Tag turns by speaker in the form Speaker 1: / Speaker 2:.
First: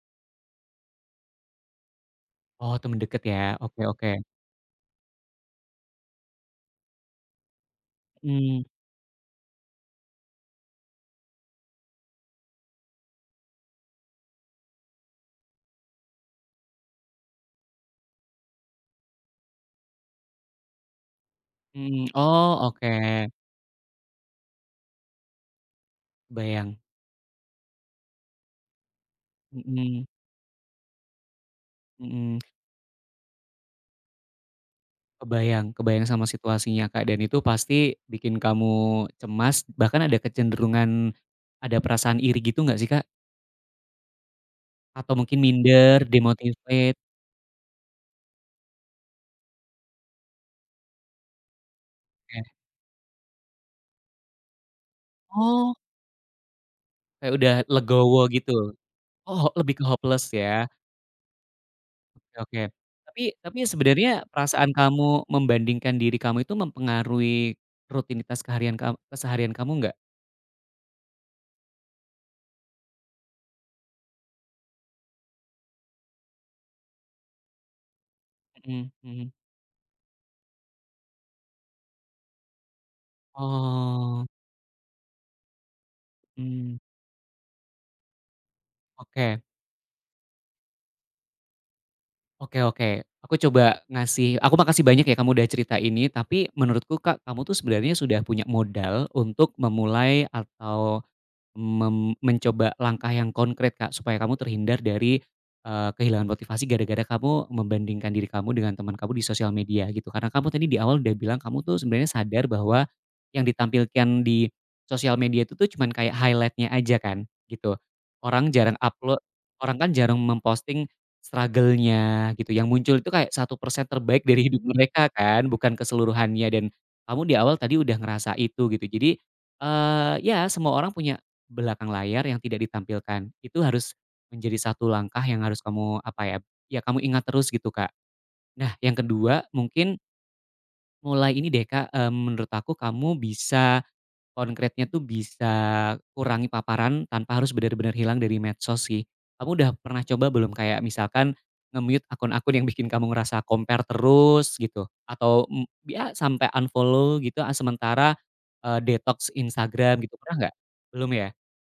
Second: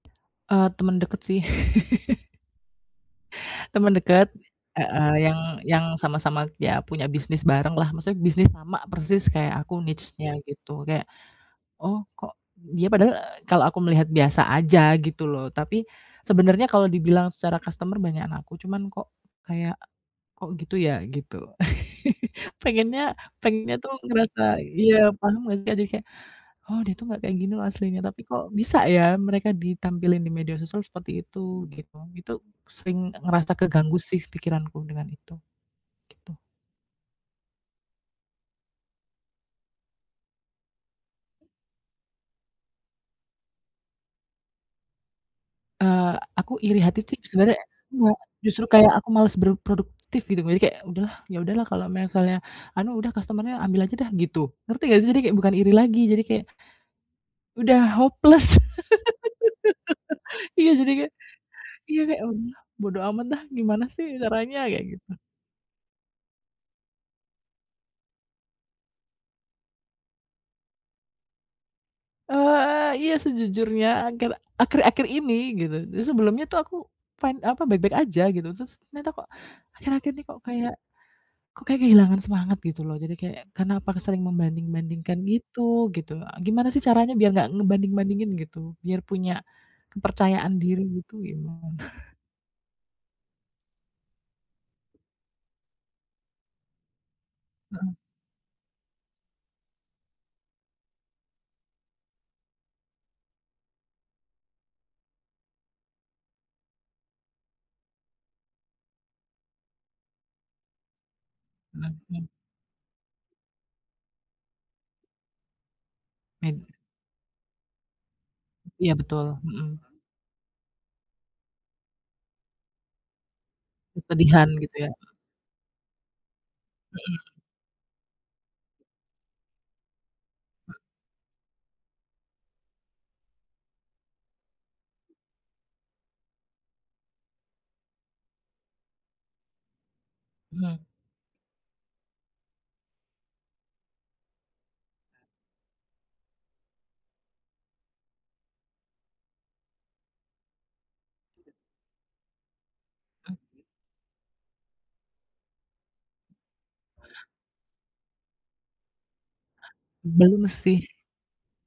Speaker 1: Eee, teman deket sih.
Speaker 2: Oh, teman dekat ya. Oke
Speaker 1: Teman
Speaker 2: oke.
Speaker 1: dekat heeh, yang yang sama-sama iya punya bisnis barenglah. Maksudnya bisnis
Speaker 2: Mhm.
Speaker 1: sama persis kayak aku niche-nya, gitu. Kayak, oh kok d dia padahal, e kalau aku melihat biasa saja gitu loh, tapi sebenarnya kalau dibilang secara customer banyakan aku cuman kok kayak, "kok gitu ya?" Gitu.
Speaker 2: Mmm, oh,
Speaker 1: Pengennya
Speaker 2: oke.
Speaker 1: pengennya tuh ngerasa iya paham enggak sih? Jadi kayak,
Speaker 2: Kebayang.
Speaker 1: "Oh, dia tuh enggak kayak gini loh aslinya, tapi kok bisa ya, mereka
Speaker 2: Mhm.
Speaker 1: ditampilin di media sosial seperti itu?" Gitu. Itu
Speaker 2: Mhm.
Speaker 1: sering ngerasa keganggu sih pikiranku dengan itu,
Speaker 2: Kebayang kebayang sama
Speaker 1: gitu.
Speaker 2: situasinya Kak, dan itu pasti bikin kamu cemas bahkan ada kecenderungan, ada perasaan iri gitu enggak sih, Kak? Atau mungkin minder?
Speaker 1: Eee, aku iri
Speaker 2: Demotivated?
Speaker 1: hati tuh i sebenarnya enggak, justru kayak aku malas berproduktif gitu. Jadi kayak, "Udahlah, ya udahlah kalau misalnya
Speaker 2: Oke.
Speaker 1: anu, udah customer-nya ambil saja dah." Gitu. Ngerti enggak sih? Jadi kayak bukan iri
Speaker 2: Oh.
Speaker 1: lagi, jadi kayak
Speaker 2: Kayak udah
Speaker 1: udah
Speaker 2: legowo
Speaker 1: hopeless.
Speaker 2: gitu? Oh, lebih ke hopeless ya?
Speaker 1: Iya jadi kayak iya kayak, "Ah,
Speaker 2: Oke oke,
Speaker 1: udahlah bodo
Speaker 2: tapi
Speaker 1: amat dah,
Speaker 2: tapi
Speaker 1: gimana
Speaker 2: sebenarnya
Speaker 1: sih caranya?"
Speaker 2: perasaan
Speaker 1: Kayak gitu.
Speaker 2: kamu membandingkan diri kamu itu mempengaruhi rutinitas keharian kam keseharian kamu enggak?
Speaker 1: Eee eee, iya sejujurnya akhir akhir-akhir ini gitu. Jadi, sebelumnya tuh aku fine, apa, baik-baik aja, gitu. Terus
Speaker 2: Mhm
Speaker 1: ternyata kok
Speaker 2: mhm.
Speaker 1: akhir-akhir ini kok kayak kok kayak kehilangan semangat, gitu loh. Jadi kayak, karena apa ke sering
Speaker 2: Oh.
Speaker 1: membanding-bandingkan gitu gitu, e gimana
Speaker 2: Mmm.
Speaker 1: sih caranya biar enggak ngebanding-bandingin gitu? Biar punya
Speaker 2: Oke.
Speaker 1: kepercayaan diri gitu, gimana?
Speaker 2: Oke oke. Aku coba ngasih aku makasih banyak ya kamu udah cerita ini. Tapi menurutku Kak, kamu tuh sebenarnya
Speaker 1: Mhm.
Speaker 2: sudah punya modal untuk memulai atau mem mencoba langkah yang konkret Kak, supaya kamu terhindar dari, eee, kehilangan motivasi gara-gara kamu membandingkan diri kamu dengan teman kamu di social media, gitu. Karena kamu tadi di awal udah bilang kamu tuh sebenarnya
Speaker 1: Ngebandingin.
Speaker 2: sadar bahwa yang ditampilkan di social media itu tuh cuman kayak highlight-nya
Speaker 1: Menunya.
Speaker 2: aja kan, gitu. Orang jarang
Speaker 1: Iya
Speaker 2: uploa
Speaker 1: betul, mhm.
Speaker 2: orang kan jarang memposting struggle-nya gitu, yang muncul itu kayak 1% terbaik dari
Speaker 1: Kesedihan
Speaker 2: hidup
Speaker 1: gitu ya?
Speaker 2: mereka kan, bukan keseluruhannya dan kamu di
Speaker 1: Mhm.
Speaker 2: awal tadi udah ngerasa itu, gitu. Jadi, eee, iya semua orang punya belakang layar yang tidak ditampilkan, itu harus menjadi 1 langkah yang harus kamu, apa ya, iya kamu ingat terus gitu, Kak. Nah, yang ke-2 mungkin
Speaker 1: Mhm.
Speaker 2: mulai ini deh Kak, mmm, menurut aku kamu bisa konkretnya tuh bisa kurangi paparan tanpa harus benar-benar hilang dari medsos sih. Kamu udah pernah coba belum kayak misalkan
Speaker 1: Tidak.
Speaker 2: nge-mute akun-akun yang bikin kamu ngerasa
Speaker 1: Mmm.
Speaker 2: compare terus, gitu? Atau, m iya, sampai unfollow gitu, ah, sementara, eee, detoks Instagram gitu, pernah
Speaker 1: Belum
Speaker 2: enggak?
Speaker 1: sih.
Speaker 2: Belum ya?